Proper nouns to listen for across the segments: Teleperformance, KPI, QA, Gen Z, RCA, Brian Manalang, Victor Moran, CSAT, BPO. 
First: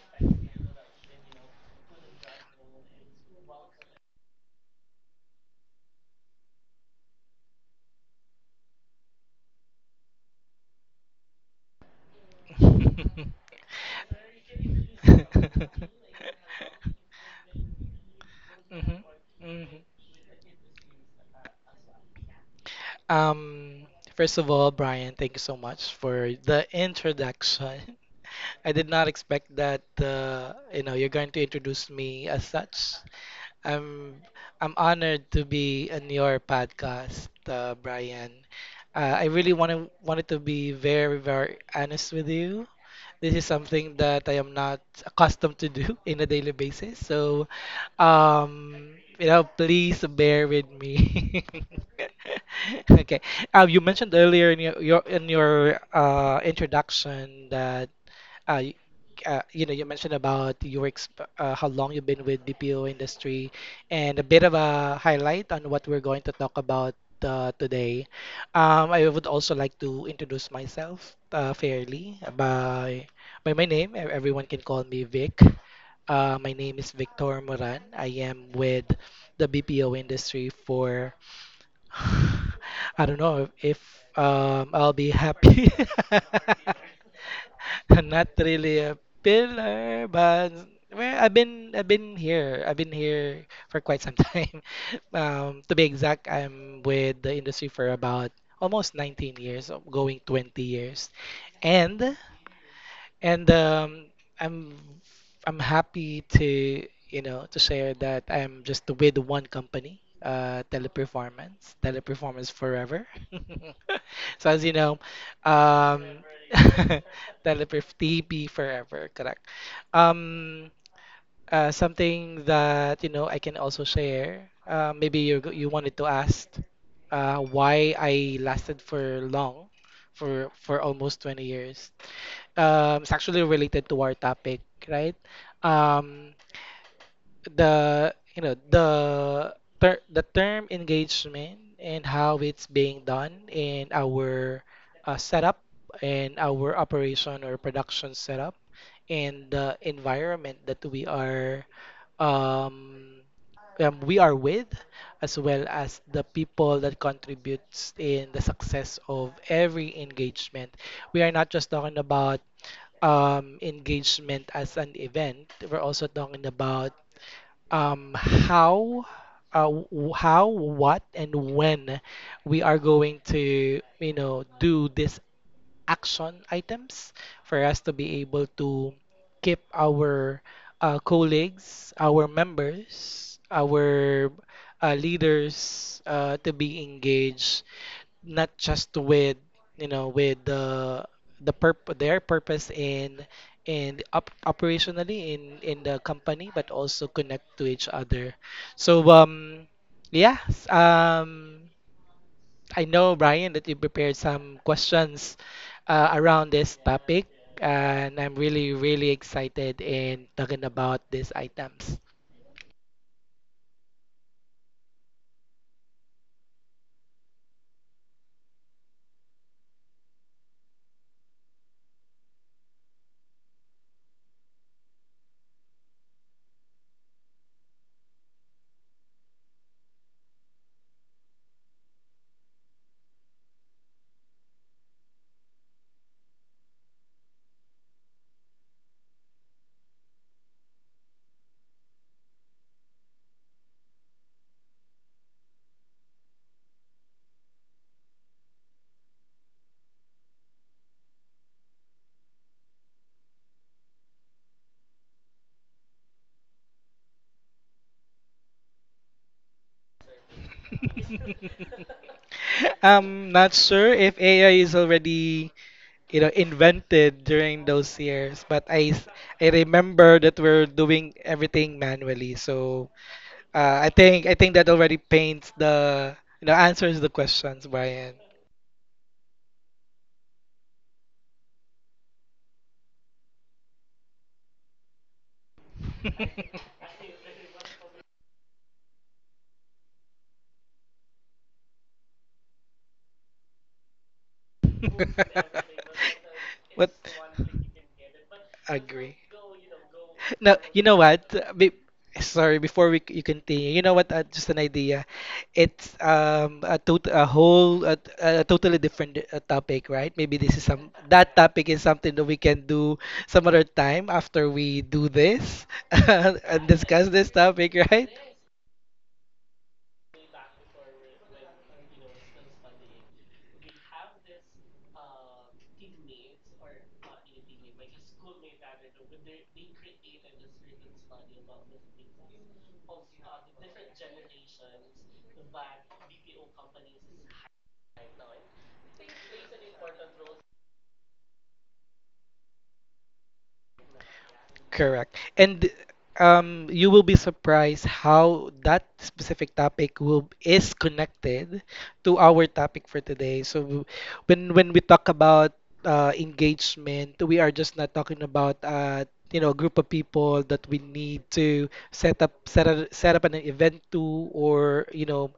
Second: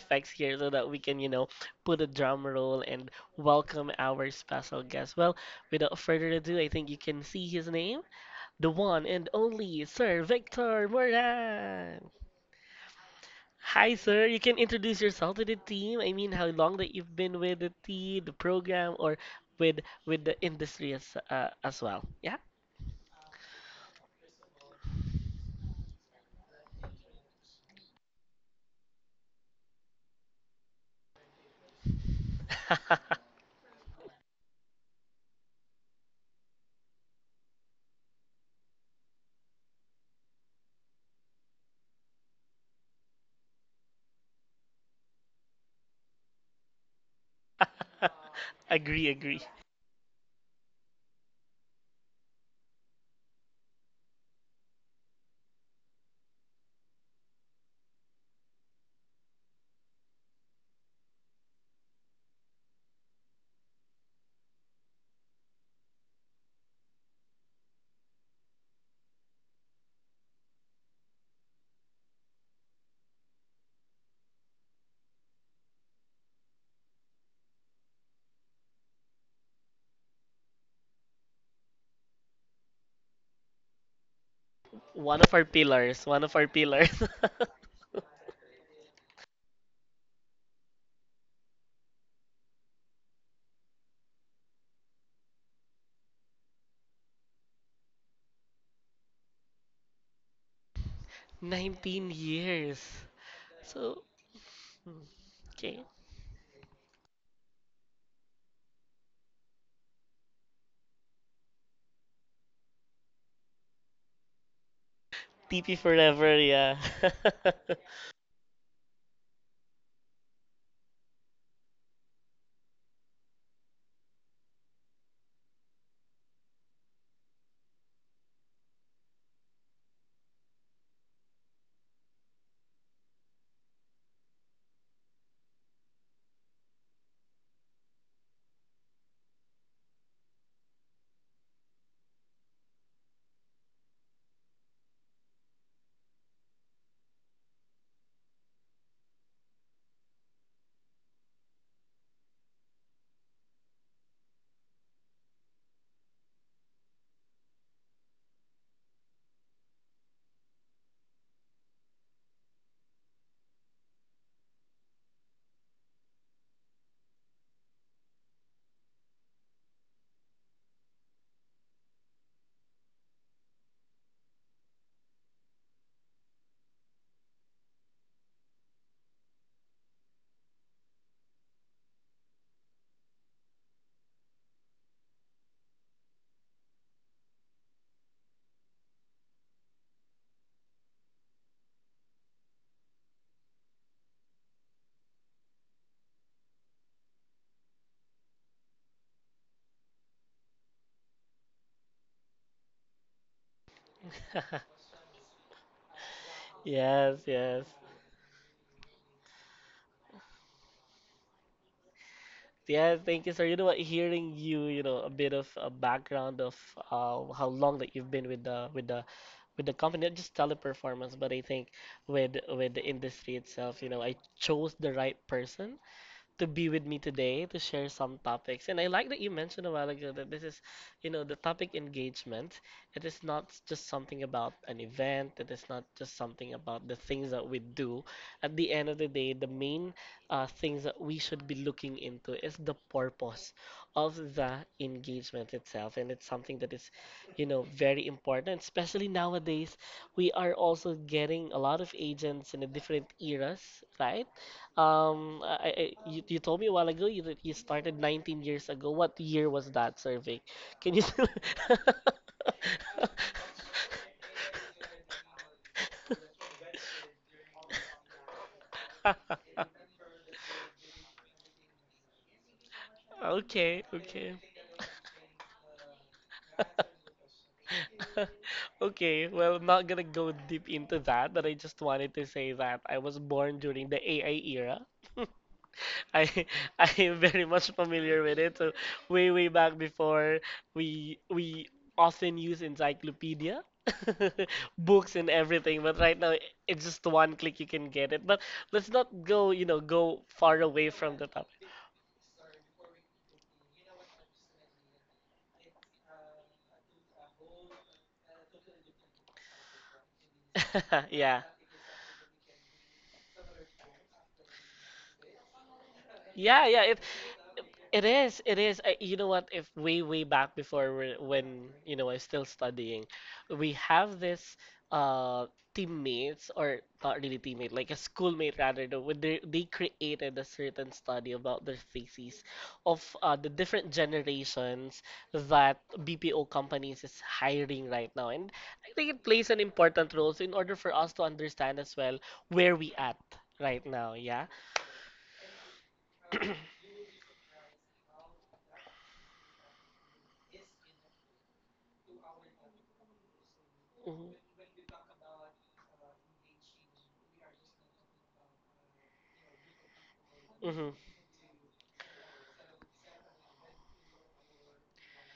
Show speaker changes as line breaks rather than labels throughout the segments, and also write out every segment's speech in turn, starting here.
effects here so that we can, put a drum roll and welcome our special guest. Well, without further ado, I think you can see his name, the one and only Sir Victor Moran. Hi, sir. You can introduce yourself to the team. I mean, how long that you've been with the team, the program,
Mhm,
or with
mhm.
the industry as well. Yeah.
Um, first of all, Brian, thank you so much for the introduction. I did not expect that you're going to introduce me as such. I'm I'm honored to be in your podcast, Brian. I really wanted to be very honest with you. This is something that I am not accustomed to do in a daily basis. So, um,
Agree,
you
agree.
know, please bear with me. Okay. You mentioned earlier in your introduction that uh, y- you mentioned about your exp how long you've been with BPO industry, and a bit of a highlight on what we're going to talk about today. I would also like to introduce myself fairly by my name. E- Everyone can call me Vic. My name is Victor Moran. I am with the BPO industry for I don't know if I'll be
One of our
happy.
pillars. One of our pillars.
Not really a pillar, but well, I've been here for quite some time. To be exact, I'm with the industry for about almost 19 years, going 20 years.
19
And
years.
and
So,
um, I'm
mm,
I'm
okay.
happy to to share that I'm just with one company, Teleperformance, Teleperformance Forever. So, as you know,
TP
um,
forever, yeah.
Teleperf TP Forever, correct. Um, something that I can also share. Maybe you wanted to ask why I lasted for long, for almost 20 years, it's actually related to our topic, right? Um, the you know the ter- the term engagement and how it's being done in our setup and our operation or production setup and the environment that um, we are with, as well as the people that contributes in the success of every engagement. We are not just talking about engagement as an event, we're also talking about how, what, and when we are going to, you know, do these action items for us to be able to keep our colleagues, our members, our leaders to be engaged not just with with the purp their purpose in op operationally in the company, but also connect to each other. so um yeah s- um I know, Brian, that you prepared some questions around this
Yes,
topic,
yes.
and I'm really excited in talking about these items.
Yes, thank you, sir. You know what, hearing you, a bit of a background of how long that you've been with the with the company, not just teleperformance, but I think with the industry itself, you know, I chose the right person to be with me today to share some topics. And I like that you mentioned a while ago that this is, you know, the topic engagement. It is not just something about an event, it is not just something about the things that we do. At the end of the day, the main things that we should be looking into is the purpose of the engagement itself. And it's something that is, you know, very important, especially nowadays. We are also getting a lot of agents in the different eras, right? Um, I, I, you, told me a while ago that you started 19 years ago. What year was that survey? Can you still...
I'm not sure if AI is already invented during those years, but I remember that we're doing everything manually, so
Okay,
i think i
okay.
think that already paints the answers the questions, Brian.
Okay, well, I'm not gonna go deep into that, but I just wanted to say that I was born during the AI era. I I am very much familiar with it. So way back before we often use encyclopedia, books and everything. But right now it's
What?
just one click you can get it. But let's
Agree.
not go go
No,
far
you
away
know
from
what?
the topic.
Be sorry, before we you continue, you know what? Just an idea. It's a tot a whole a totally different topic, right? Maybe this is some that
Yeah.
topic is something that we can do some other time after we do this and
Yeah,
discuss this topic,
it
right?
is, it is. You know what? If way, way back before when, you know I was still studying, we have this uh teammates or not really teammate, like a schoolmate rather. Though, when they created a certain study about their theses of the different generations that BPO companies is hiring right now, and I think it plays an important role in order for us to understand as well where we at right now. Yeah.
Correct. And you will be surprised how that specific topic will is connected to our topic for today. So
hmm
when we talk about engagement, we are just not talking about a group of people that we
hmm
need to set up an event to or you know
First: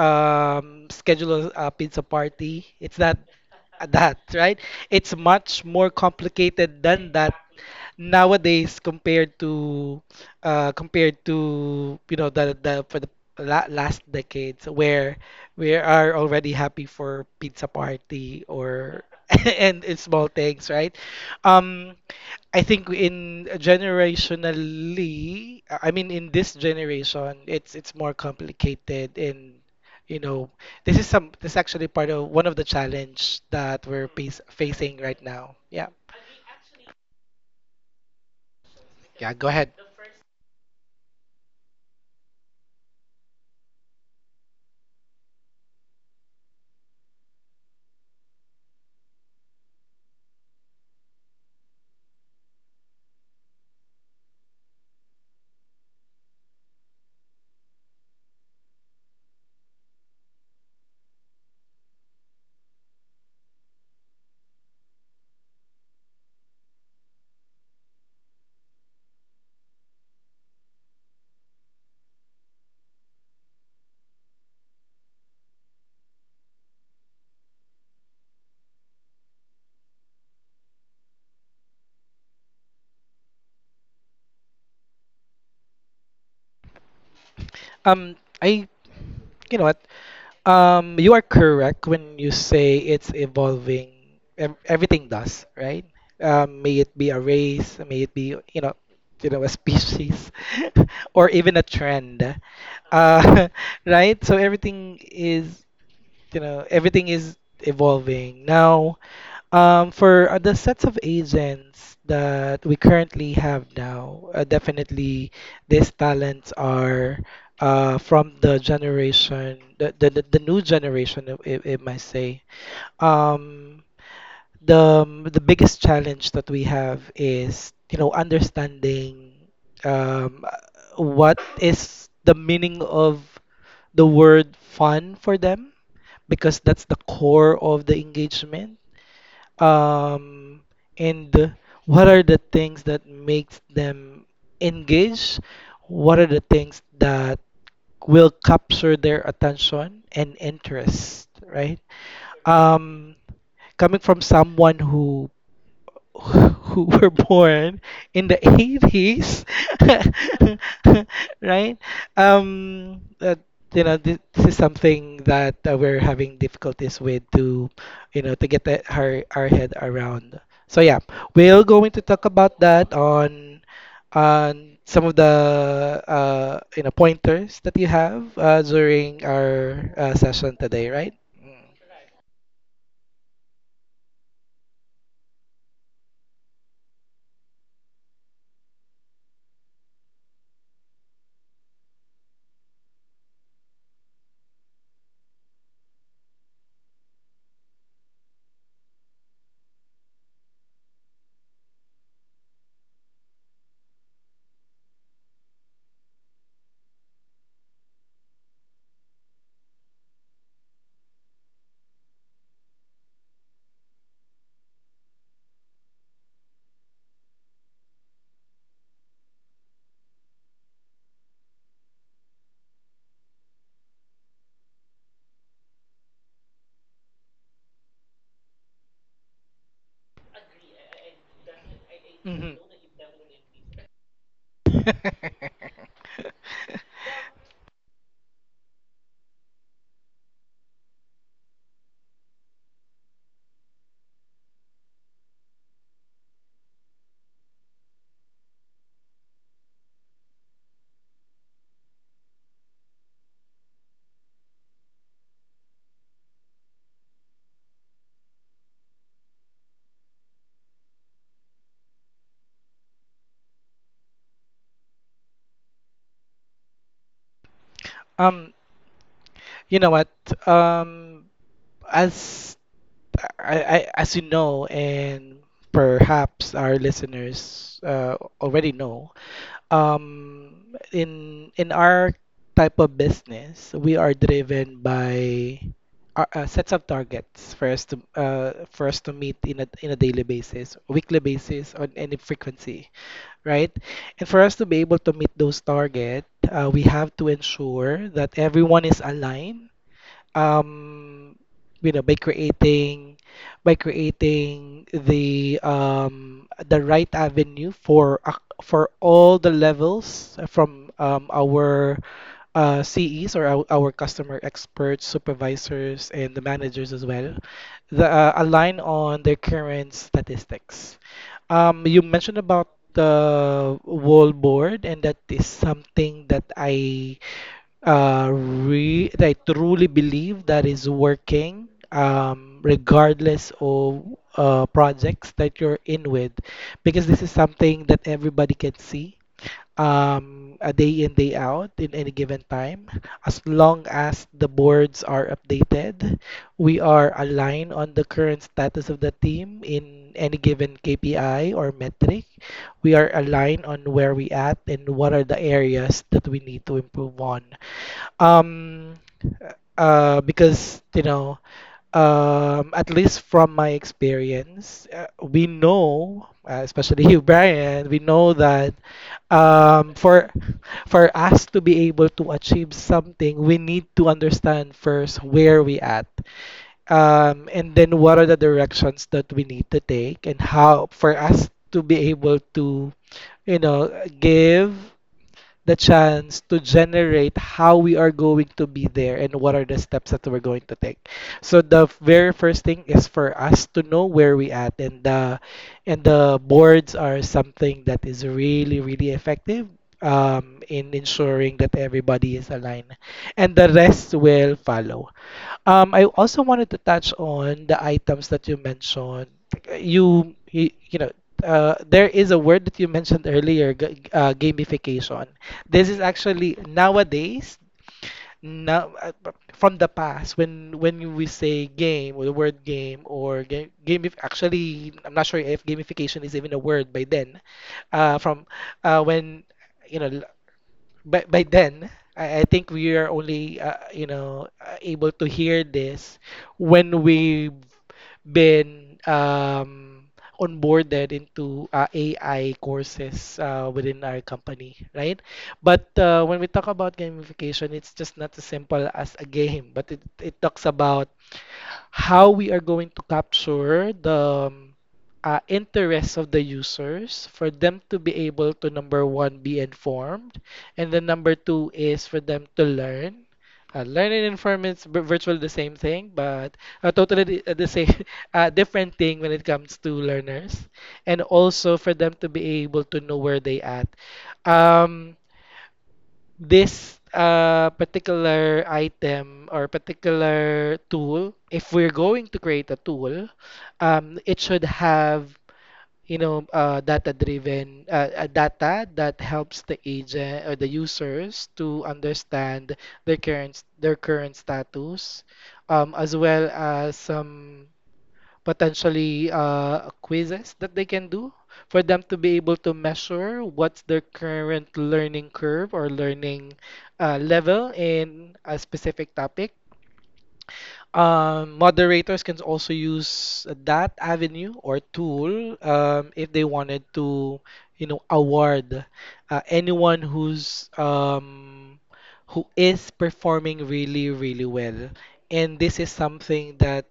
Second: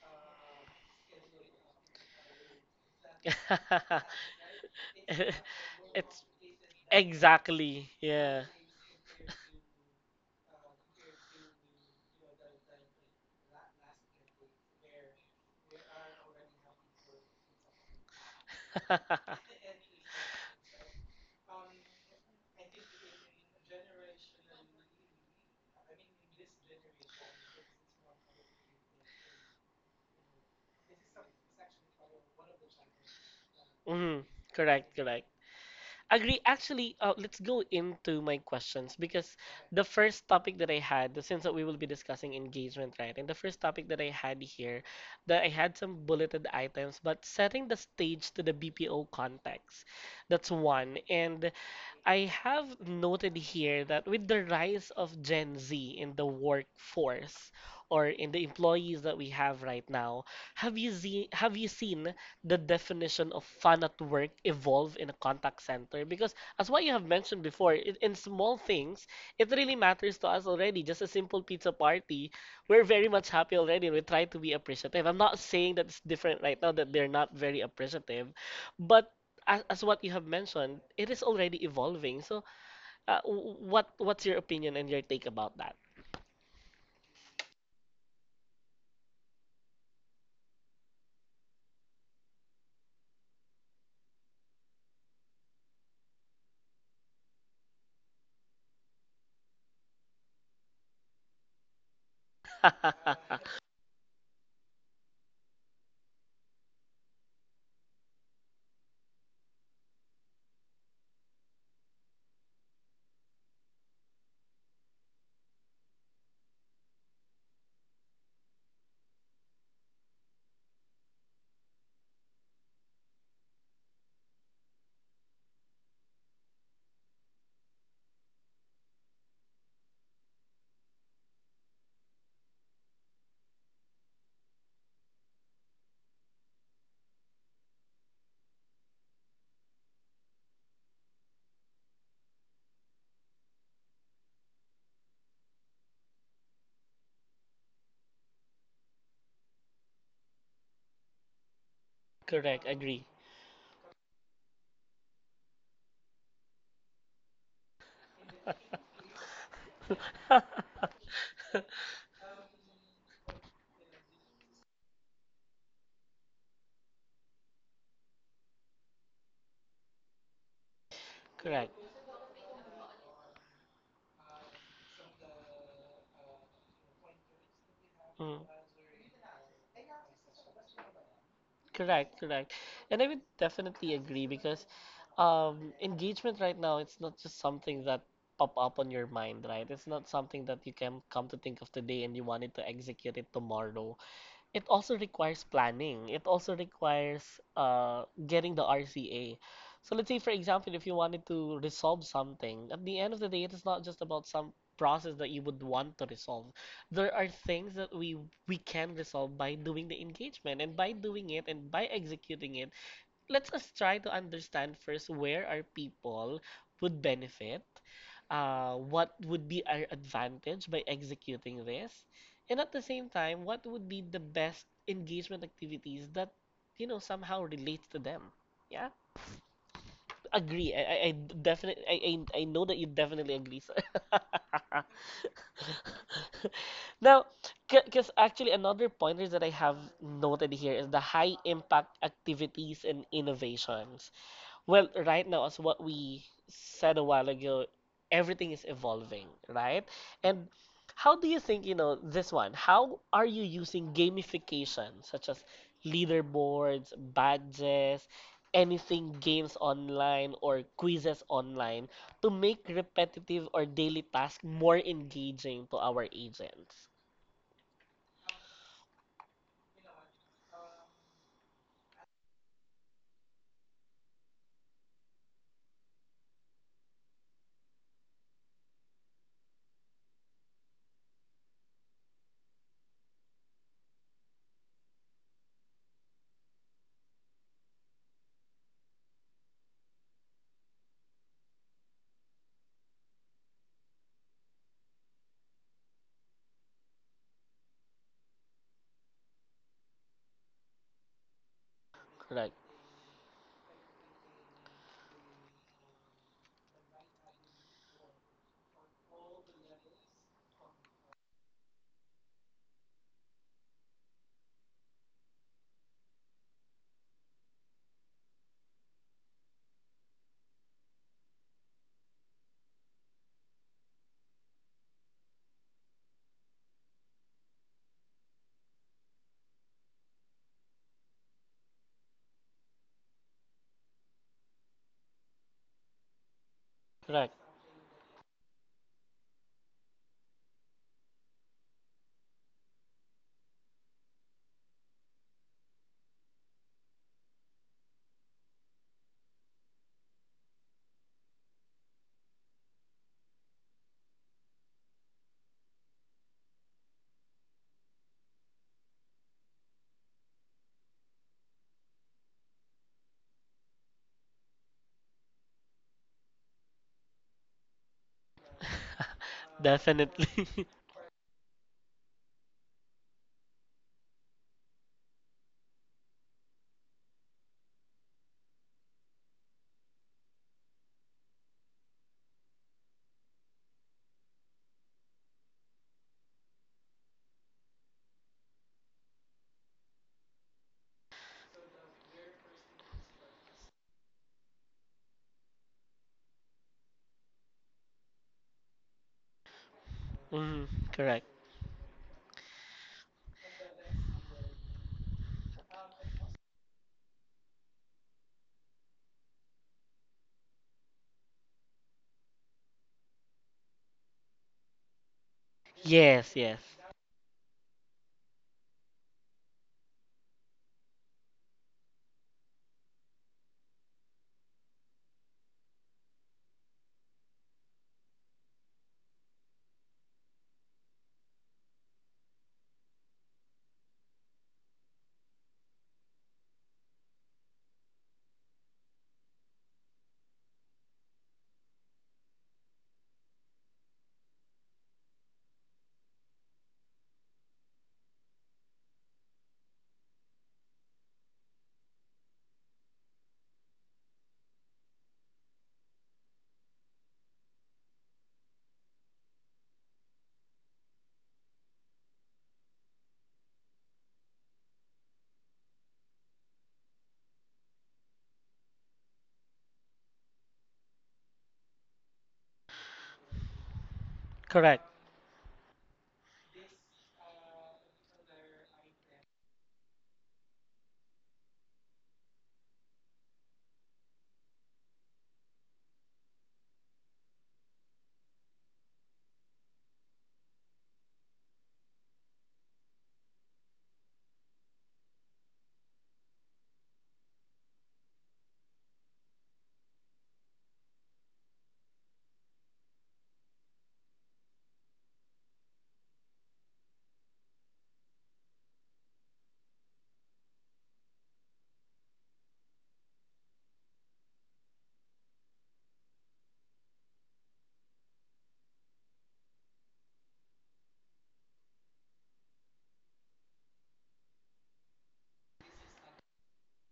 um, schedule a pizza party. It's not that, right? It's much more
It's
complicated than that
exactly, yeah.
nowadays compared to the for the la last decades, where we are already happy for pizza party or and it's small things, right? Um, I think in this generation, it's more complicated, and you know this is actually part of one of the challenge that we're
hmm
facing
Correct,
right
correct.
now. Yeah.
Agree. Actually, let's go into my questions
Yeah,
because
go ahead.
the first topic that I had, since we will be discussing engagement, right? And the first topic that I had here, that I had some bulleted items, but setting the stage to the BPO context. That's one. And I have noted here that with the rise of Gen Z in the workforce or in the employees that we have right now, have you seen the definition of fun at work evolve in a contact center? Because as what you have mentioned before, in small things, it really matters to us already. Just a simple pizza party, we're very much happy already and we try to be appreciative. I'm not saying that it's different right now that they're not very appreciative, but as what you have mentioned, it is already evolving. So, what what's your opinion and your take about that?
Um I You know what? Um, you are correct when you say it's evolving. Ev- Everything does, right? May it be a race, may it be, a species or even a trend. Uh, right? So everything is evolving now, for the sets of agents that we currently have now. Uh, definitely these talents are from the generation, the new generation, it might say. um, the the biggest challenge that we have is understanding um, what is the meaning of the word fun for them, because that's the core of the engagement, um, and what are the things that makes them engage, what are the things that will capture their attention and interest, right?
Correct, agree.
Um, coming from someone who who were born in the 80s. Right, um, that, this is something that we're having difficulties with to to get our head around. So yeah, we're
Correct.
going to talk about that on some of the pointers that you have
Mm.
during our session today, right?
Correct, correct. And I would definitely agree because engagement right now, it's not just something that pop up on your mind, right? It's not something that you can come to think of today and you wanted to execute it tomorrow. It also requires planning. It also requires getting the RCA. So let's say, for example, if you wanted to resolve something, at the end of the day, it is not just about some process that you would want to resolve. There are things that we can resolve by doing the engagement and by doing it and by executing it let's us try to understand first where our people would benefit, what would be our advantage by executing this, and at the same time, what would be the best engagement activities that you know somehow relates to them. Yeah, agree. I definitely I
Mm-hmm.
know that you definitely agree, sir. Now, because actually another pointers that I have noted here is the high impact activities and innovations. Well, right now, as what we said a while ago, everything is evolving, right? And how do you think, you know, this one, how are you using gamification, such as leaderboards, badges, anything games online or quizzes online, to make repetitive or daily tasks more engaging to our agents?
Um, you know what? Um, as I as you know, and perhaps our listeners already know, um, in our type of business, we are driven by our sets of targets for us to meet in a daily basis, weekly basis, on any frequency. Right? And for us to be able to meet those target, we have to ensure that everyone is aligned. Um, you know, by
Correct,
creating by creating the right avenue for for all the levels from our CEs, or our customer experts, supervisors, and the managers as well, align on their current statistics. You mentioned about the whole board, and that is something that I truly believe that is working, regardless of projects that you're in with, because this is
correct.
something that everybody can see, a day in, day out, in any given time. As long as the boards are updated, we are aligned on the current status of the team in any given KPI or metric. We are aligned on where we at and what are the areas that we need to improve on. Um, because at least from my experience, we know, especially you, Brian, we know that um, for
Definitely.
for us to be able to achieve something, we need to understand first where we at, and then what are the directions that we need to take, and how for us to be able to, you know, give the chance to generate how we are going to be there and what are the steps that we're going to take. So the very first thing is for us to know where we at, and the boards are something that is really effective
Mm,
in
correct.
ensuring that everybody is aligned and the rest will follow. I also wanted to touch on the items that you mentioned. You know, there is a word that you mentioned earlier, gamification. This is
Yes,
actually
yes.
nowadays, now, from the past, when we say game, or the word game, or game, actually I'm not sure if gamification is even a word by then. From when you know l- by then I think we are only able to hear this when we been onboarded into AI courses within our company, right? But when we talk about gamification, it's just not as simple as a game, but it talks about how we are going to capture the interests of the users for them to be able to, number one, be informed, and then number two is for them to learn. Uh, learn and inform is vir- virtually the same thing but a totally di- the same different thing when it comes to learners, and also for them to be able to know where they at.
Correct.
Um, this particular item or particular tool, if we're going to create a tool, it should have data driven data that helps the agent or the users to understand their current status, as well as some potentially quizzes that they can do for them to be able to measure what's their current learning curve or learning level in a specific topic. Moderators can also use that avenue or tool if they wanted to, you know, award anyone who's who is performing really well. And this is something that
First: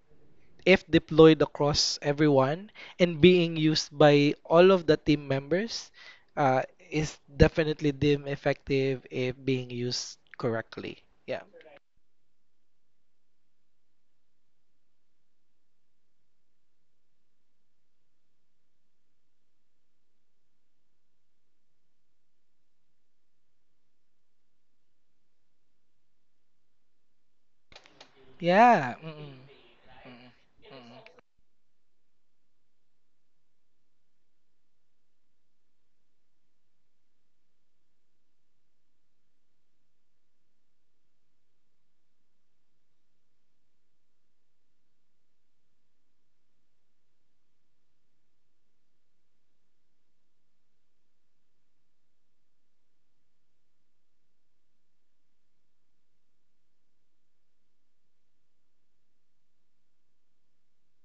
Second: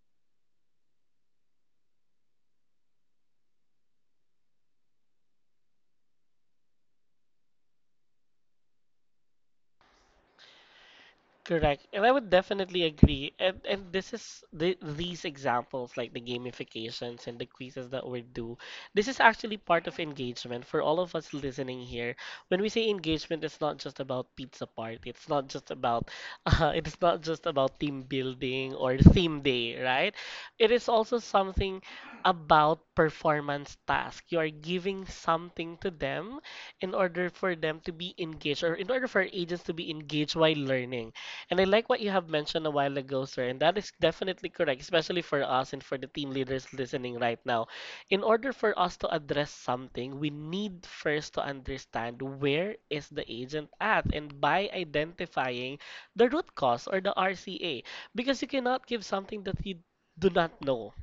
if deployed across everyone and being used by all of the team members, uh, is definitely deemed effective if being used correctly. Yeah.
Correct. And I would definitely agree. And this is these examples like the gamifications and the quizzes that we do. This is actually part of engagement for all of us listening here. When we say engagement, it's not just about pizza party. It's not just about it's not just about team building
Yeah.
or
Mm-mm.
theme day, right? It is also
Mm-mm.
something about performance task. You are giving something to them in order for them to be engaged or in order for agents to be engaged while learning. And I like what you have mentioned a while ago, sir, and that is definitely correct, especially for us and for the team leaders listening right now. In order for us to address something, we need first to understand where is the agent at and by identifying the root cause or the RCA because you cannot give something that you do not know.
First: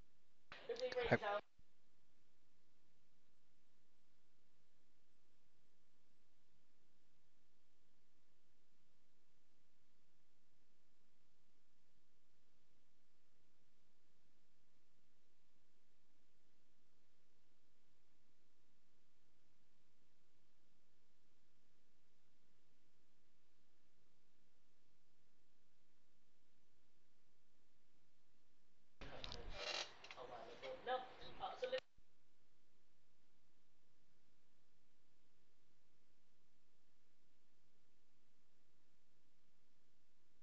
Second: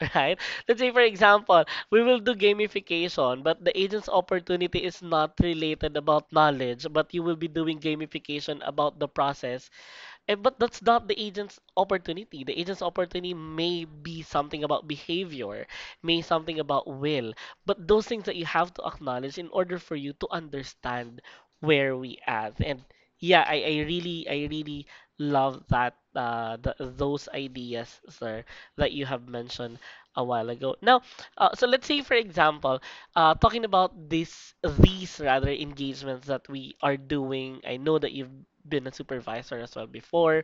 Right? Let's say, for
Mm-mm. Like,
example, we will do gamification, but the agent's opportunity is not related about knowledge, but you will be doing gamification about the process. Eh, but that's not the agent's opportunity. The agent's opportunity may be something about behavior, may something about will, but those things that you have to acknowledge in order for you to understand where we at. And yeah, I really love those ideas, sir, that you have mentioned a while ago. Now, so let's say for example, talking about these rather engagements that we are doing, I know that you've been a supervisor as well before.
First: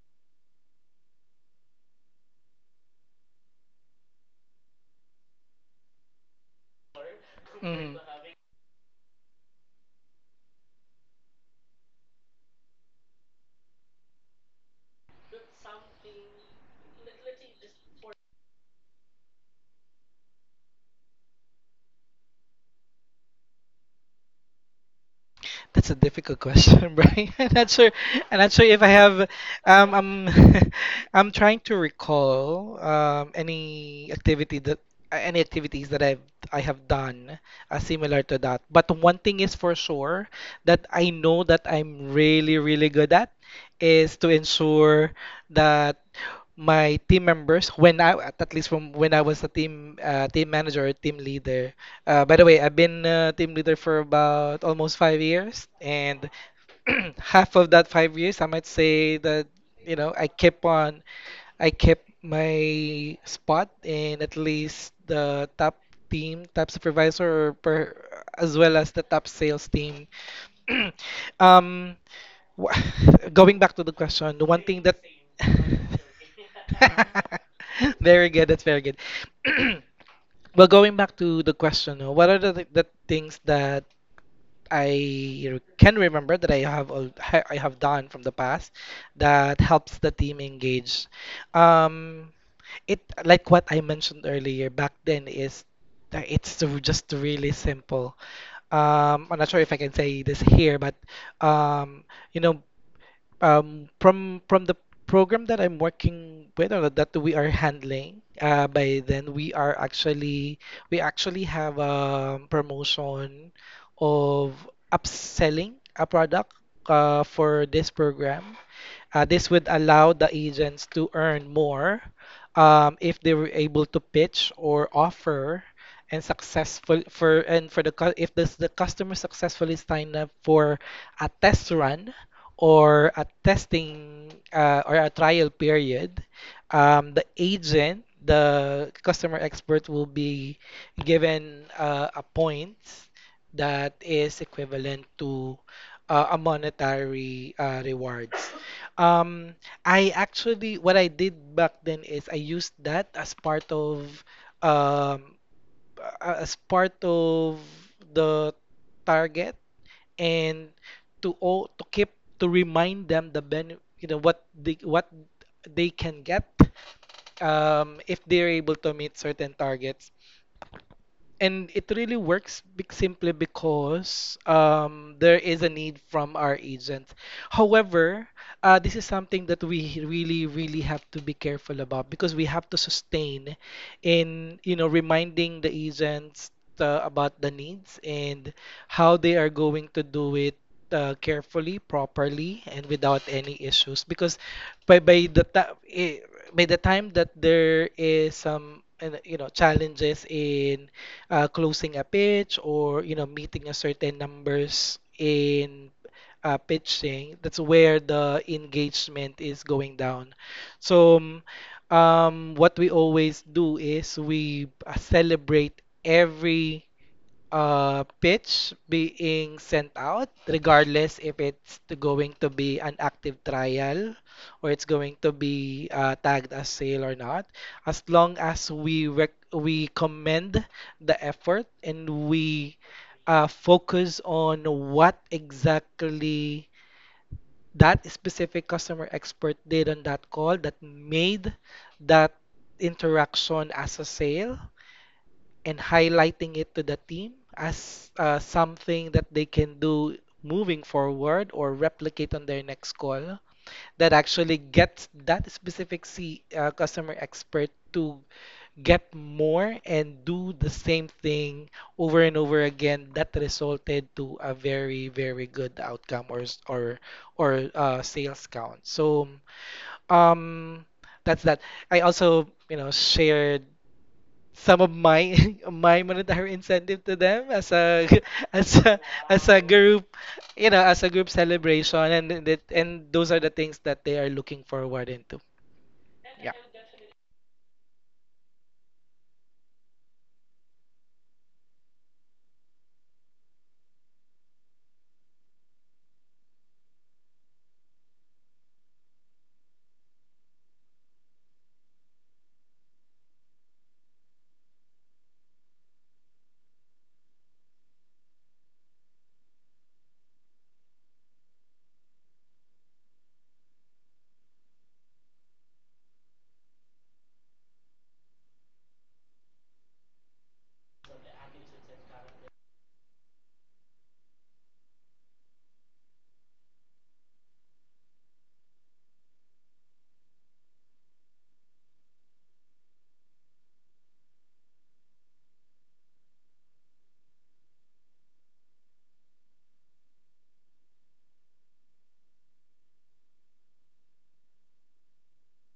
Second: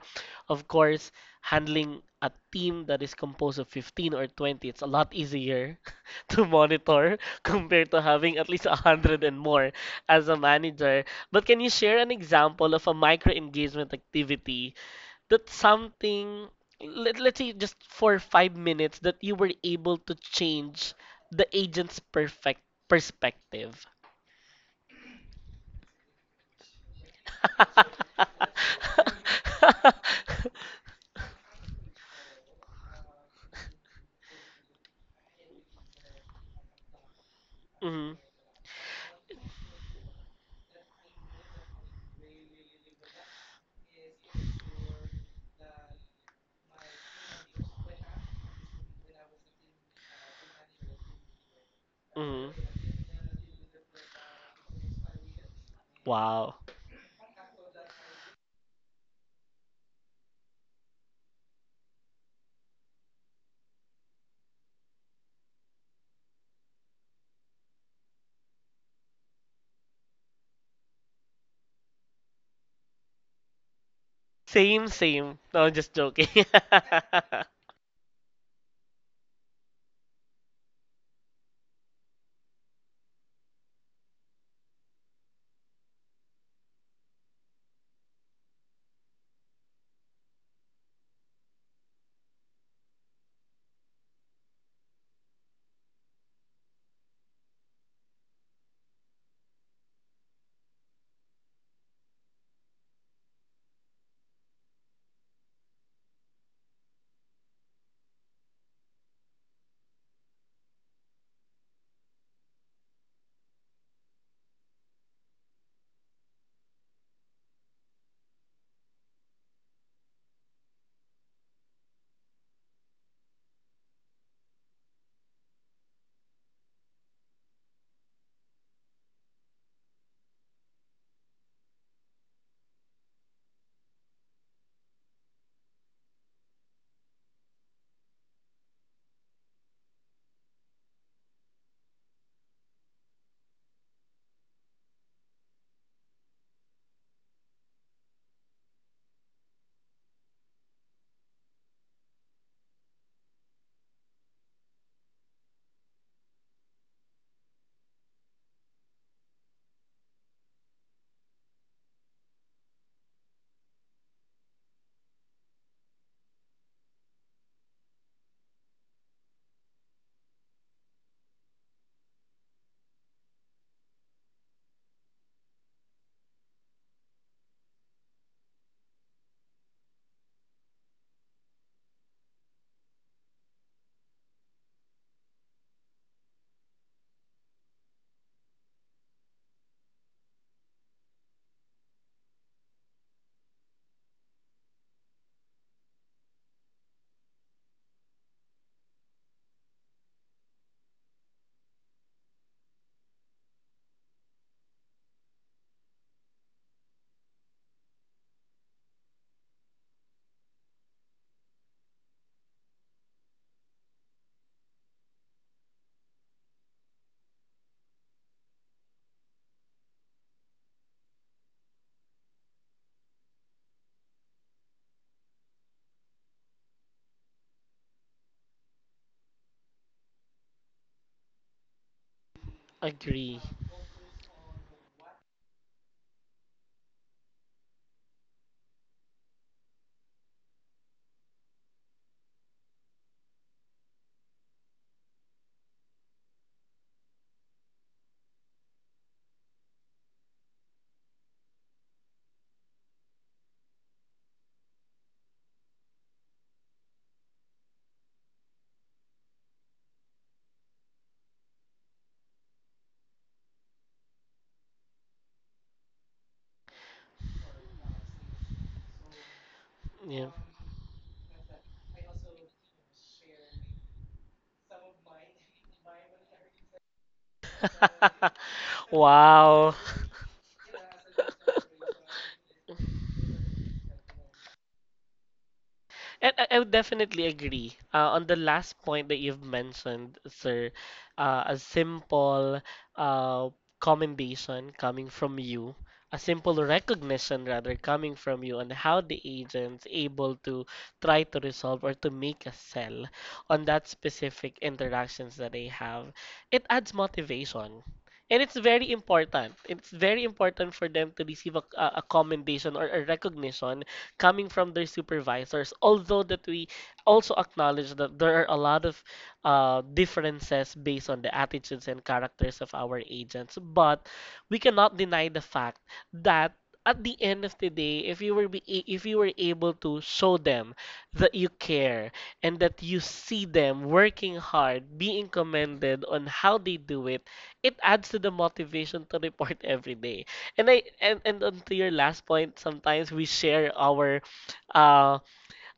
Of course, handling a team that is composed of 15 or 20, it's a lot easier to monitor compared
mm.
to having at least 100 and more as a manager. But can you share an example of a micro engagement activity that something let's say just for 5 minutes that you were able to change the agent's perfect perspective.
That's a difficult question, Brian. I'm not sure. I'm not sure if I have. I'm. I'm trying to recall any activity that any activities that I have done
hmm
similar to that. But one thing is for sure that I know that I'm really, really good at is to ensure that my team members when I at least from when I was a team manager or team leader by the
hmm
way, I've been team leader for about almost 5 years, and
wow
half of that 5 years, I might say that, you know, I kept my spot in at least the top team, top supervisor, as well as the top sales team. um, wha- going back to the question, the one thing
same
that
same no I'm just joking
Very good, that's very good. Well, going back to the question, what are the things that can remember that I have done from the past that helps the team engage? Um, it, like what I mentioned earlier back then, is that just really simple. I'm not sure if I can say this here, but um, you know, from the program that I'm working with or that we are handling, by then we actually have a promotion of upselling a product for this program. This would allow the agents to earn more, if they were able to pitch or offer and successful for and for if this, the customer successfully signed up for a test run or a testing or a trial period, the agent, the customer expert, will be given a point that is equivalent to a monetary rewards. Um, I actually, what I did back then is I used that as part of um as part of the target, and to all to keep to remind them the ben you know, what they can get if they're able to meet certain targets, and it really works simply because, there is a need from our agents. However, this is something that we really, really have to be careful about, because we have to sustain in, you know, reminding the agents about the needs and how they are going to do it. Carefully, properly, and without any issues, because by by the ti- eh, by the time that there is some, you know, challenges in closing a pitch, or you know, meeting a certain numbers in pitching, that's where the engagement is going down. So what we always do is we, celebrate every pitch being sent out, regardless if it's to going to be an active trial or it's going to be tagged as sale or not. As long as we commend the effort and we
agree
focus on what exactly that specific customer expert did on that call that made that interaction as a sale, and highlighting it to the team as something that they can do moving forward or replicate on their next call, that actually gets that specific customer expert to get more and do the same thing over and over again, that resulted to a very, very good outcome or or sales count. So
yeah
um that's that. I also, you know, shared some of my my monetary incentive to them as a as a as a
wow
group, you know, as a group celebration, and that, and those are the things that they are looking forward into.
And
Yeah.
I would definitely agree on the last point that you've mentioned, sir. A simple uh, commendation coming from you, a simple recognition rather coming from you on how the agent's able to try to resolve or to make a sell on that specific interactions that they have. It adds motivation. And it's very important. It's very important for them to receive a commendation or a recognition coming from their supervisors. Although that we also acknowledge that there are a lot of differences based on the attitudes and characters of our agents, but we cannot deny the fact that at the end of the day, if you were able to show them that you care and that you see them working hard, being commended on how they do it, it adds to the motivation to report every day. And I and on to your last point, sometimes we share uh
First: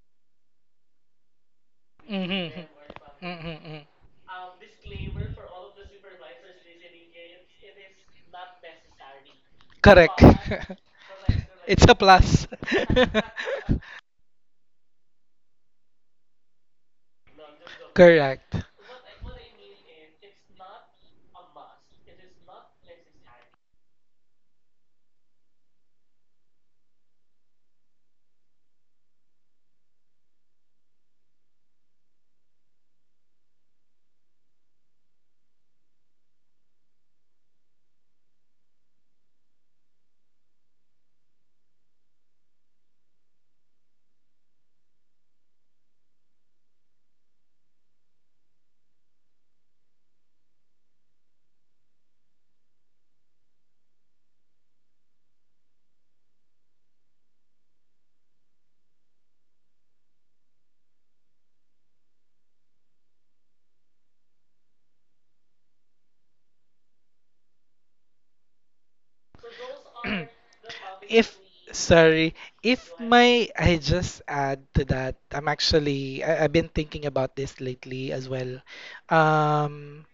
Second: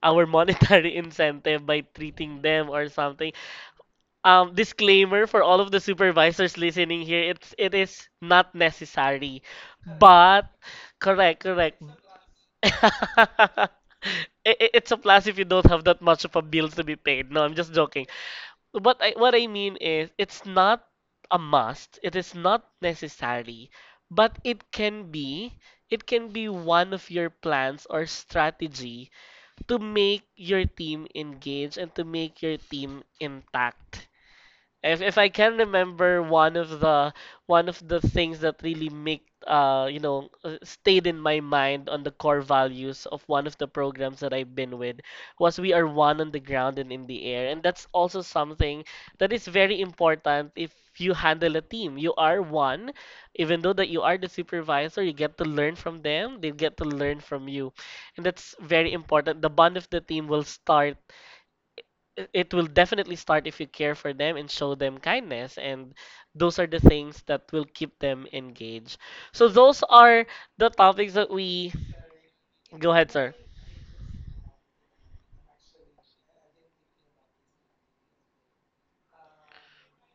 our monetary incentive by treating
Mm-hmm.
them or something.
Mm-hmm.
Disclaimer for all of the supervisors listening here, it is not necessary.
Correct.
But correct, correct.
It's a plus.
It's a plus if you don't have that much of a bills to be paid. No, I'm just joking.
Correct.
But what I mean is, it's not a must. It is not necessary, but it can be. It can be one of your plans or strategy to make your team engage and to make your team intact. If I can remember one of the things that really make stayed in my mind on the core values of one of the programs that I've been with was we are one on the ground and in the air. And that's also something that is very important. If you handle a team, you are one. Even though that you are the supervisor, you get to learn from them, they get to learn from you. And that's very important. The bond of the team will start. It will definitely start if you care for them and show them kindness, and those are the things that will keep them engaged. So those are the topics that
If
we.
sorry if
Go ahead, sir.
my I just add to that I'm actually I, I've been thinking about this lately as well. um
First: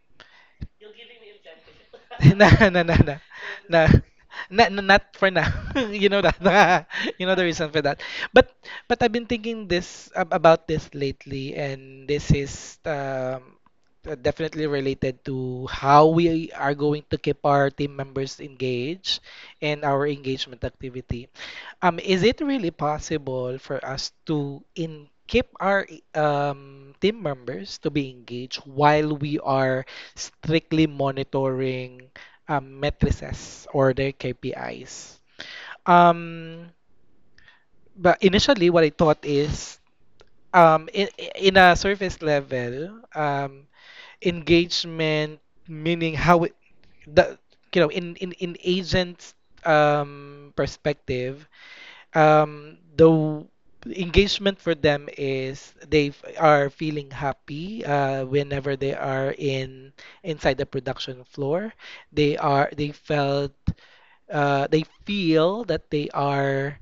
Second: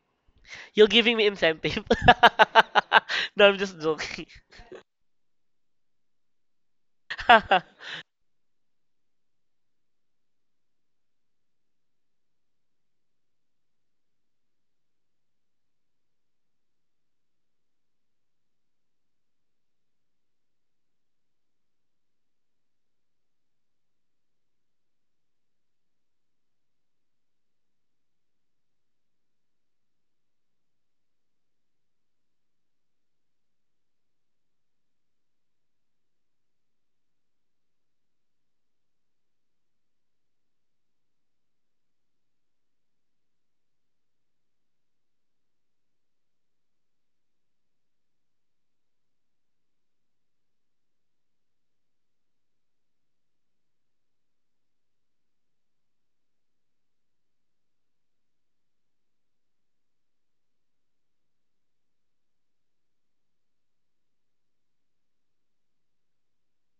You're giving me incentive.
nah, nah, nah, nah,
No, I'm just
nah.
joking.
Not, not for now. You know that. You know the reason for that. But I've been thinking about this lately, and this is, definitely related to how we are going to keep our team members engaged and our engagement activity. Is it really possible for us to in keep our team members to be engaged while we are strictly monitoring matrices or their KPIs? Um, but initially, what I thought is, um, in, in a surface level, engagement, meaning how the, you know, in agent's perspective, um the w- engagement for them is they are feeling happy, whenever they are in inside the production floor. They are, they felt they feel that they are,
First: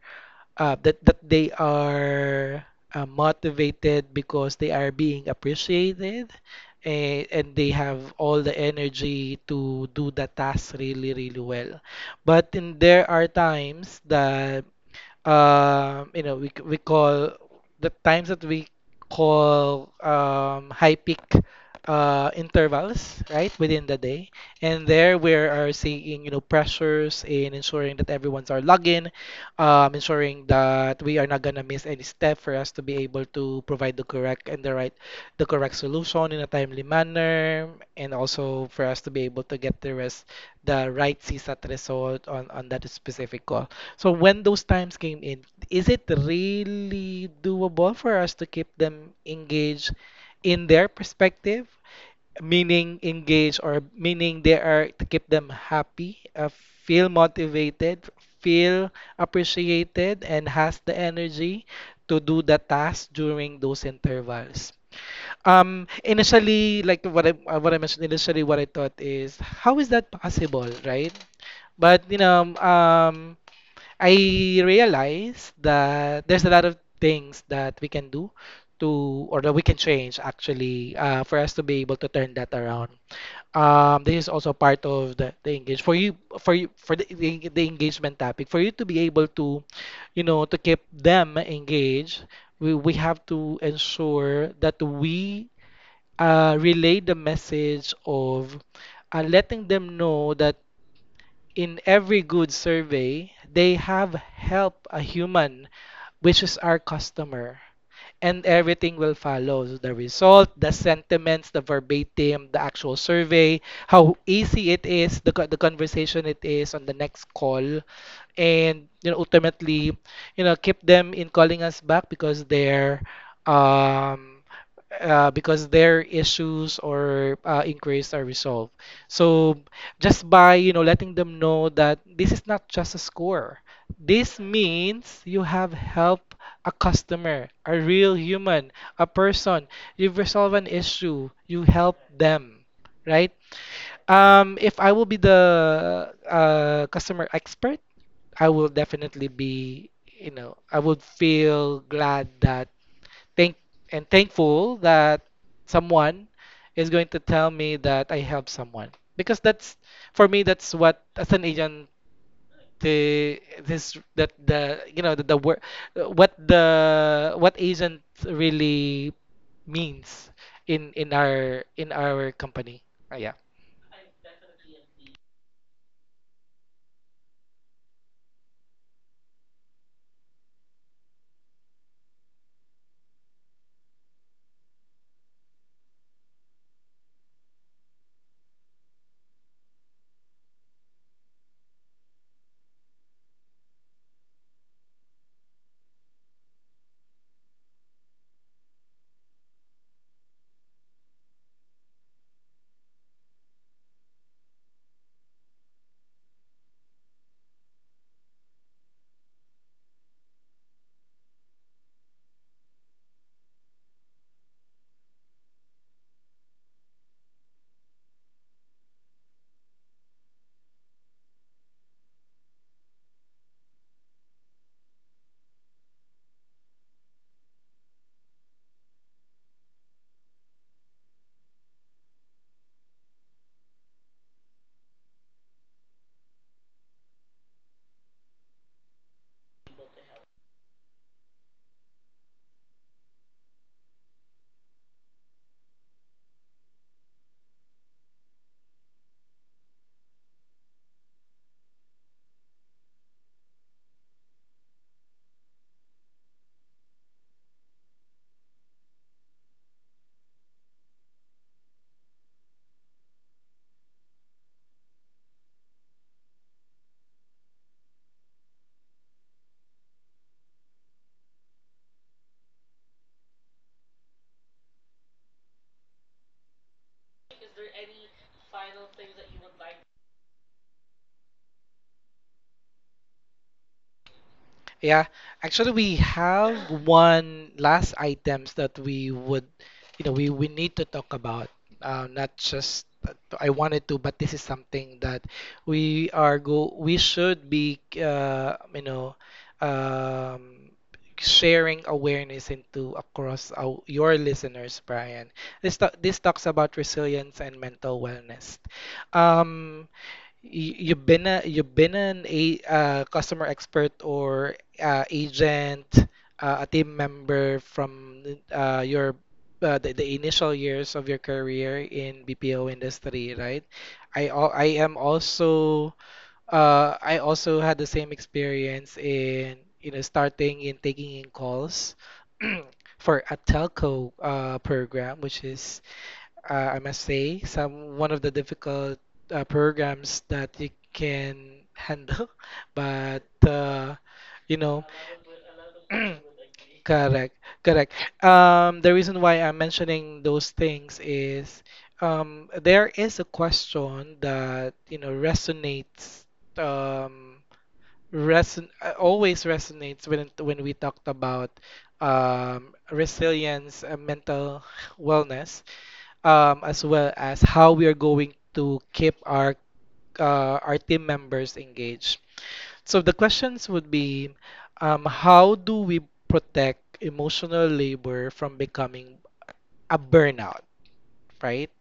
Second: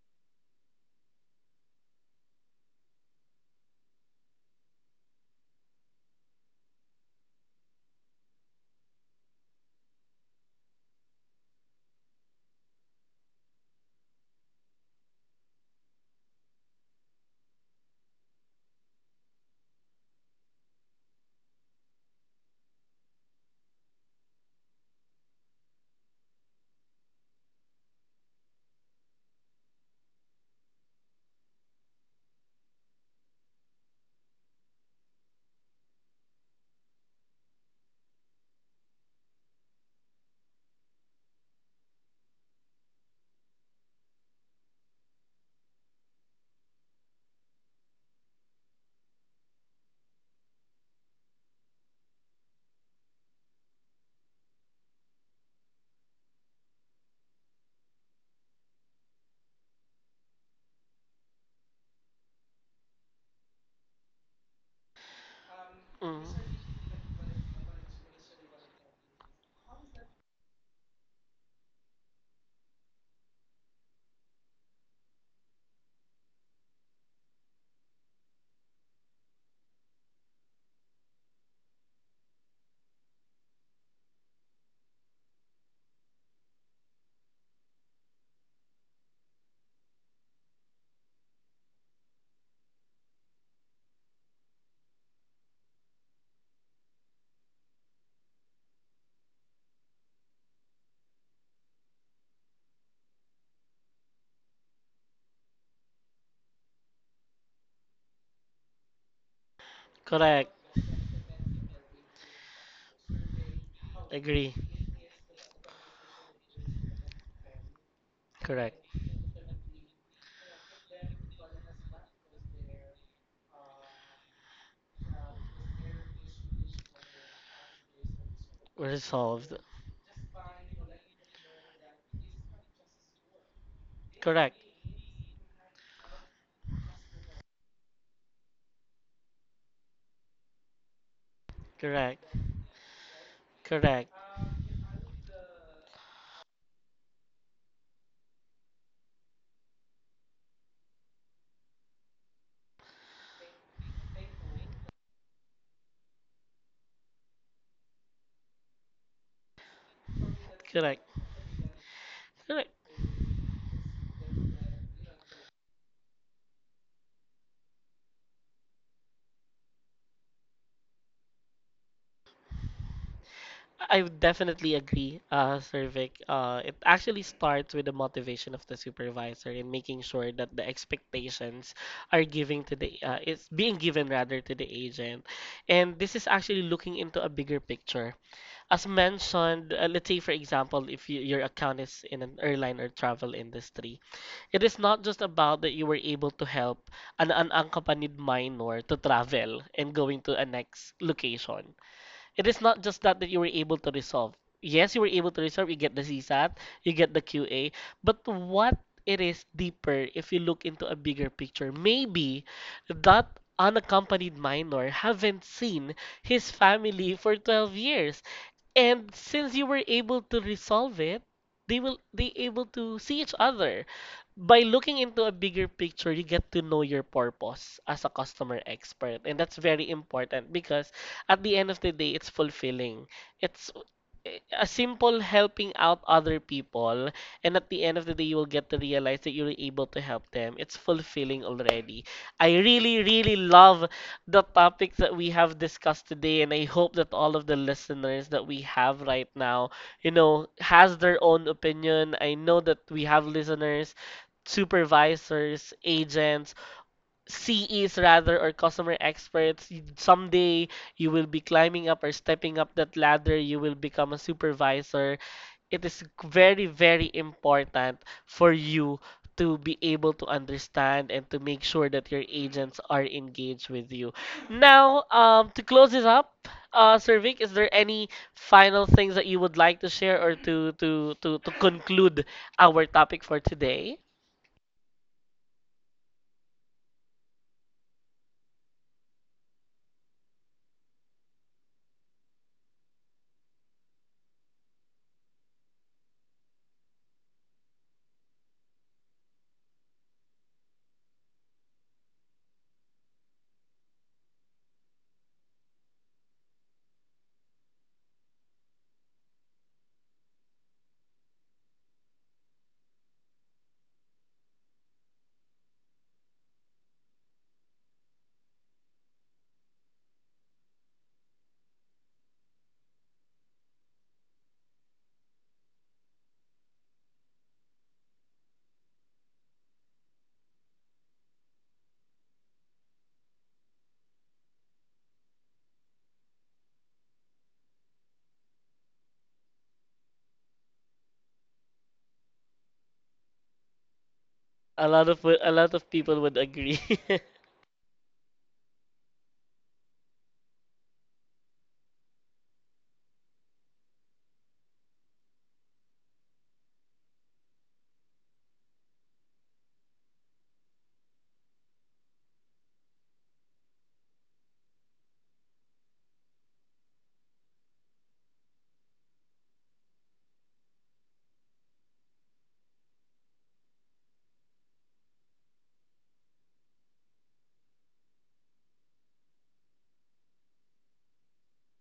that that they are, motivated because they are being appreciated, and they have all the energy to do the task really, really well. But in, there are times that you know, we call the times that we call high peak intervals, right, within the day. And there we are seeing, you know, pressures in ensuring that everyone's our login, ensuring that we are not gonna miss any step for us to be able to provide the correct and the correct solution in a timely manner, and also for us to be able to get the right CSAT result on that specific call. So when those times came in, is it really doable for us to keep them engaged in their perspective? Meaning engaged, or meaning they are to keep them happy, feel motivated, feel appreciated, and has the energy to do the task during those intervals.
Mm,
Initially, like what I mentioned initially, what I thought is, how is that possible, right? But you know, I realize that there's a lot of things that we can do to, or that we can change actually, for us to be able to turn that around. This is also part of the engage for you for you for the engagement topic. For you to be able to, you know, to keep them engaged, we have to ensure that we, relay the message of, letting them know that in every good survey, they have helped a human, which is our customer, and everything will follow. So the result,
correct.
the sentiments, the verbatim, the actual survey, how
Agree.
easy it is, the conversation it is on the next call,
Correct.
and you know, ultimately, you know, keep them in calling us back because they're um, because their issues or inquiries are resolved. So
Resolved.
just by, you know, letting them know that this is not just a score. This
Correct.
means you have helped a customer, a real human, a person. You've resolved an issue. You help
Correct.
them, right?
Correct.
If I will be the, customer expert, I will definitely be, you know, I would feel glad that thank thankful that someone is going to tell me that I helped someone, because that's for me, that's what
Correct.
as an agent
Correct.
the this that the you know, the word what the what agent really means in our company. Yeah.
I would definitely agree, Sir Vic. It actually starts with the motivation of the supervisor in making sure that the expectations are giving to the is being given rather to the agent, and this is actually looking into a bigger picture. As mentioned, let's say for example, if you, your account is in an airline or travel industry, it is not just about that you were able to help an unaccompanied minor to travel and going to a next location. It is not just that that you were able to resolve. Yes, you were able to resolve, you get the CSAT, you get the QA, but what, it is deeper if you look into a bigger picture. Maybe that unaccompanied minor haven't seen his family for 12 years, and since you were able to resolve it, they able to see each other. By looking into a bigger picture, you get to know your purpose as a customer expert, and that's very important because at the end of the day, it's fulfilling. It's a simple helping out other people, and at the end of the day, you will get to realize that you were able to help them. It's fulfilling already. I really really love the topics that we have discussed today, and I hope that all of the listeners that we have right now, you know, has their own opinion. I know that we have listeners, supervisors, agents, ces rather or customer experts. Someday you will be climbing up or stepping up that ladder. You will become a supervisor. It is very, very important for you to be able to understand and to make sure that your agents are engaged with you. Now, to close this up, Sir Vic, is there any final things that you would like to share or to to conclude our topic for today?
Yeah, actually, we have one last items that you know, we need to talk about. Not just that I wanted to, but this is something that we are go we should be, you know, um, sharing awareness into across your listeners, Brian. This talks about resilience and mental wellness. Um, you've been an a customer expert or agent, a team member from, your the initial years of your career in BPO industry, right? I am also, I also had the same experience in, you know, starting in taking in calls for a telco program, which is, I must say, some one of the difficult programs that you can handle, but you know,
A lot of people would agree.
correct, correct. The reason why I'm mentioning those things is, there is a question that, you know, resonates, um, reson always resonates when when we talked about, resilience, mental wellness, as well as how we are going to keep our, our team members engaged. So the questions would be, how do we protect emotional labor from becoming a burnout, right?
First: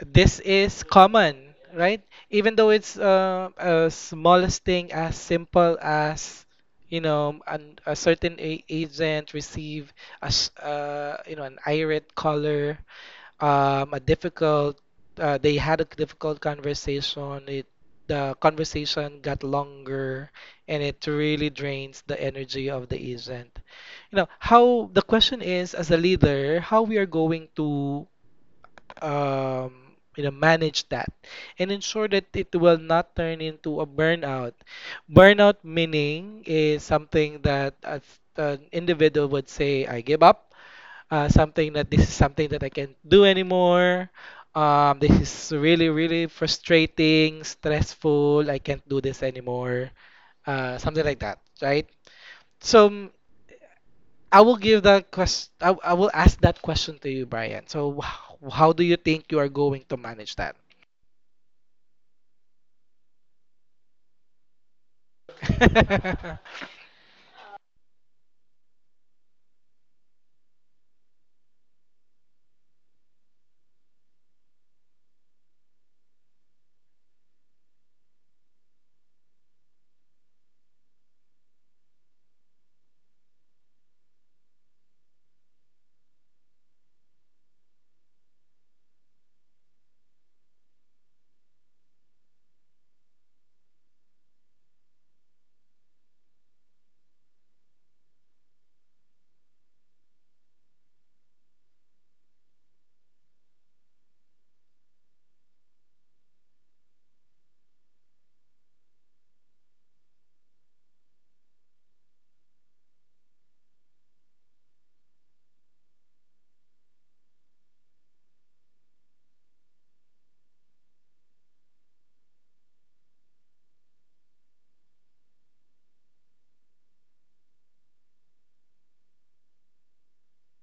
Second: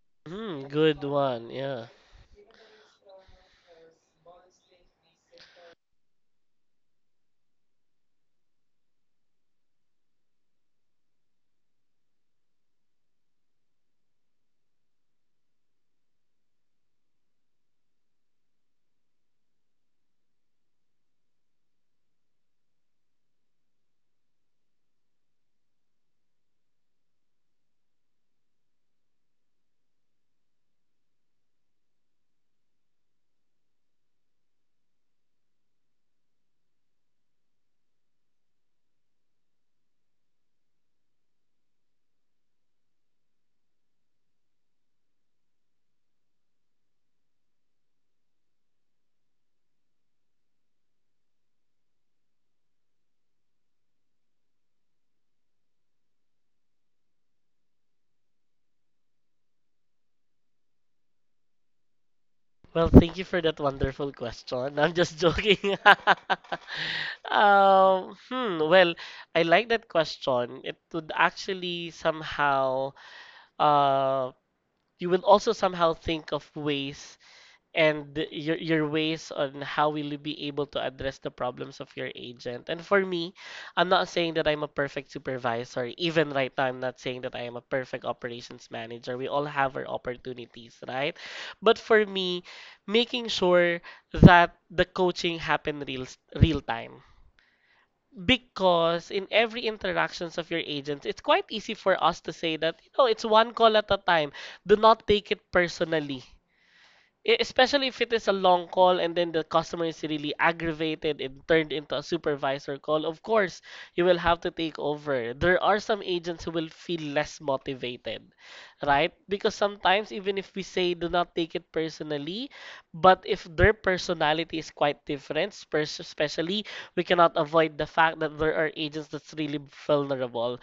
This
Hmm,
is
good
common,
one. Yeah.
right? Even though it's a smallest thing as simple as, you know, a certain agent receive you know, an irate caller, a difficult, they had a difficult conversation. It, the conversation got longer, and it really drains the energy of the agent. You know, how the question is, as a leader, how we are going to, um, you know, manage that and ensure that it will not turn into a burnout. Burnout meaning is something that an individual would say, I give up, something that, this is something that I can't do anymore. This is really, really frustrating, stressful. I can't do this anymore. Something like that, right? So mm, I will give that question. I will ask that question to you, Brian. So how do you think you are going to manage that?
Well, thank you for that wonderful question. I'm just joking. Hmm, well, I like that question. It would actually somehow, uh, you will also somehow think of ways and your ways on how will you be able to address the problems of your agent. And for me, I'm not saying that I'm a perfect supervisor. Even right now, I'm not saying that I am a perfect operations manager. We all have our opportunities, right? But for me, making sure that the coaching happen real time. Because in every interactions of your agents, it's quite easy for us to say that, you know, it's one call at a time. Do not take it personally, especially if it is a long call and then the customer is really aggravated and turned into a supervisor call. Of course, you will have to take over. There are some agents who will feel less motivated, right? Because sometimes, even if we say do not take it personally, but if their personality is quite different, especially, we cannot avoid the fact that there are agents that's really vulnerable.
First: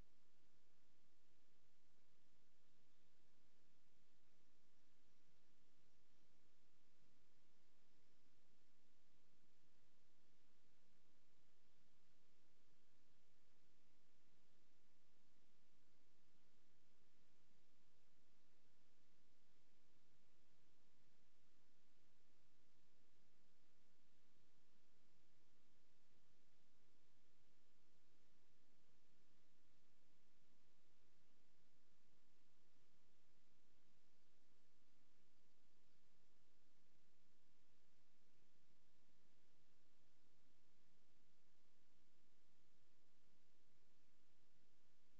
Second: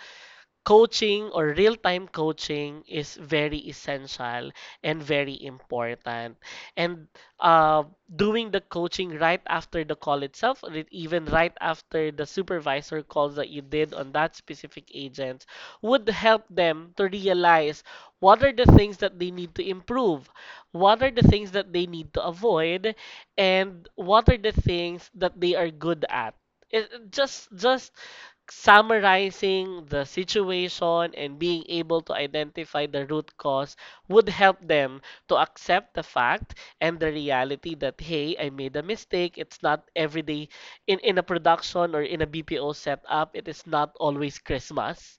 Coaching or real-time coaching is very essential and very important. And uh, doing the coaching right after the call itself, or even right after the supervisor calls that you did on that specific agent, would help them to realize what are the things that they need to improve, what are the things that they need to avoid, and what are the things that they are good at. It Just summarizing the situation and being able to identify the root cause would help them to accept the fact and the reality that, hey, I made a mistake. It's not every day. In a production or in a BPO setup, it is not always Christmas,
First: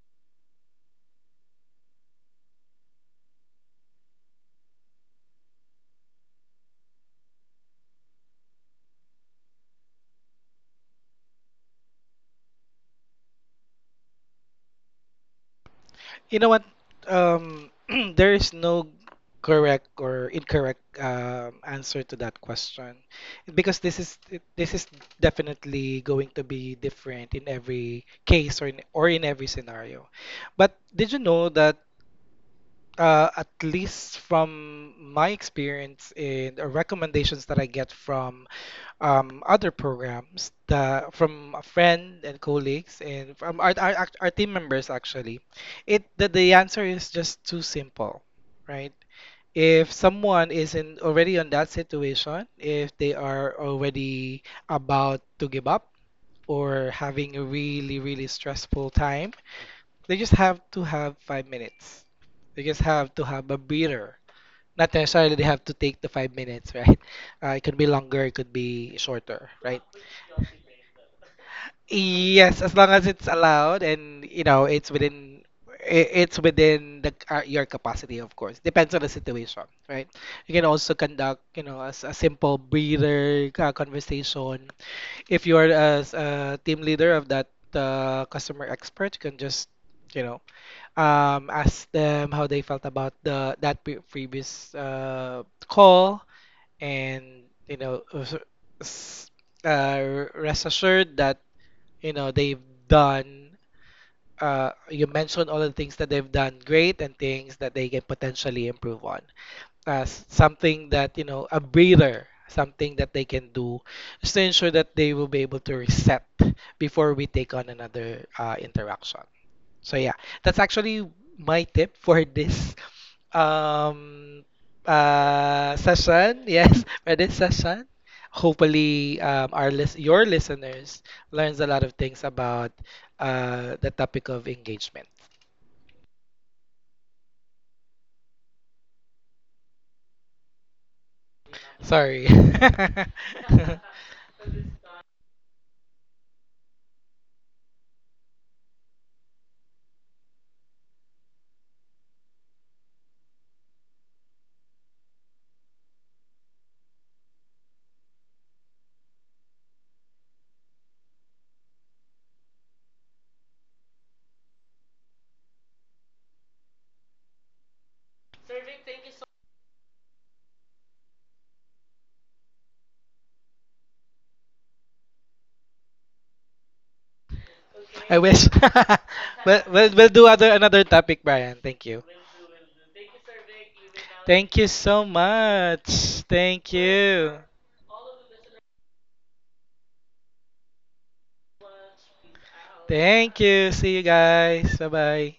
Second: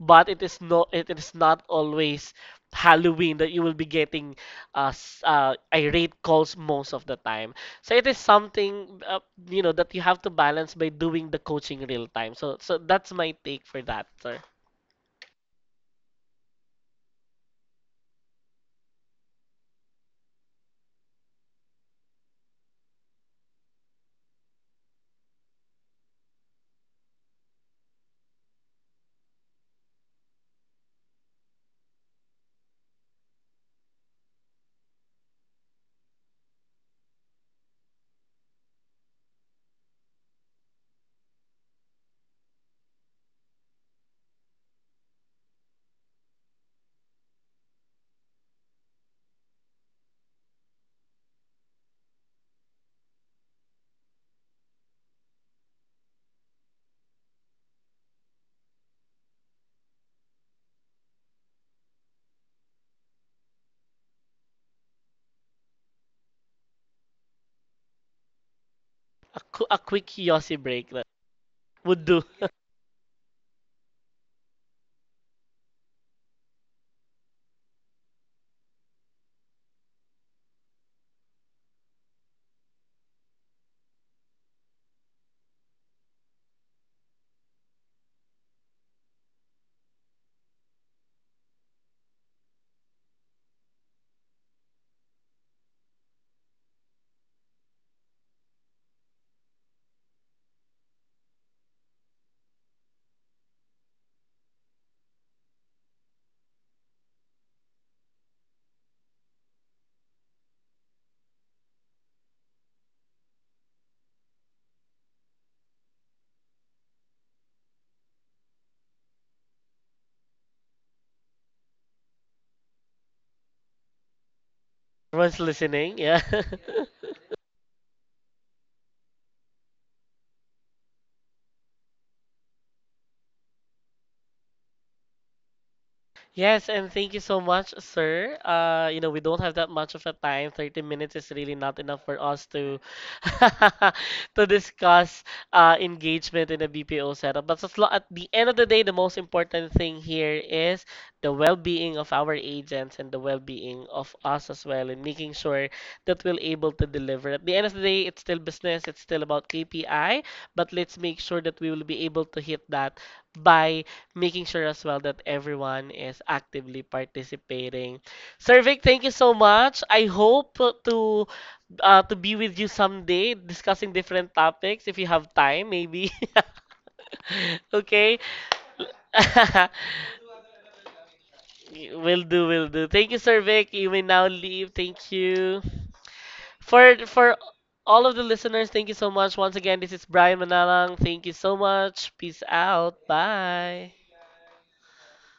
but it is not always Halloween that you will be getting irate calls most of the time. So it is something, you know, that you have to balance by doing the coaching real time. So that's my take for that, sir.
You know what? Um, there is no correct or incorrect, answer to that question, because this is this is definitely going to be different in every case, or in every scenario. But did you know that, at least from my experience and, recommendations that I get from, other programs, from a friend and colleagues, and from our team members actually, the answer is just too simple, right? If someone is in already on that situation, if they are already about to give up, or having a really, really stressful time, they just have to have 5 minutes. They just have to have a breather. Not necessarily they have to take the 5 minutes, right? It could be longer, it could be shorter,
A
right?
quick yossi break that would do.
Yes, as long as it's allowed, and you know, it's within it's within the, your capacity, of course. Depends on the situation, right? You can also conduct, you know, as a simple breather, conversation. If you're as a team leader of that, customer expert, you can just, you know, asked them how they felt about the that pre previous, call, and you know, s- rest assured that, you know, they've done. You mentioned all the things that they've done great, and things that they can potentially improve on. As something that, you know, a breather, something that they can do, just to ensure that they will be able to reset before we take on another, interaction. So yeah, that's actually my tip for this um
Everyone's listening, yeah.
session. Yes, for this session. Hopefully, our list your listeners learns a lot of things about, the topic of engagement.
Yes, and thank you so much, sir. You know, we don't have that much of a time. 30 minutes is really not enough for
Sorry,
us to to discuss engagement in a BPO setup. But at the end of the day, the most important thing here is the well-being of our agents and the well-being of us as well, and making sure that we're able to deliver. At the end of the day, it's still business. It's still about KPI, but let's make sure that we will be able to hit that by making sure as well that everyone is actively participating. Sir Vic, thank you so much. I hope to to be with you someday discussing different topics if you have time, maybe. Okay.
I wish. We'll do other another topic, Brian. Thank you.
Will do, will do. Thank you, Sir Vic. You may now
Thank you
leave.
so
Thank you.
much. Thank
For
you.
all of the listeners, thank you so much. Once again, this is Brian Manalang. Thank you so much. Peace out.
Thank you.
Bye.
See you guys. Bye bye.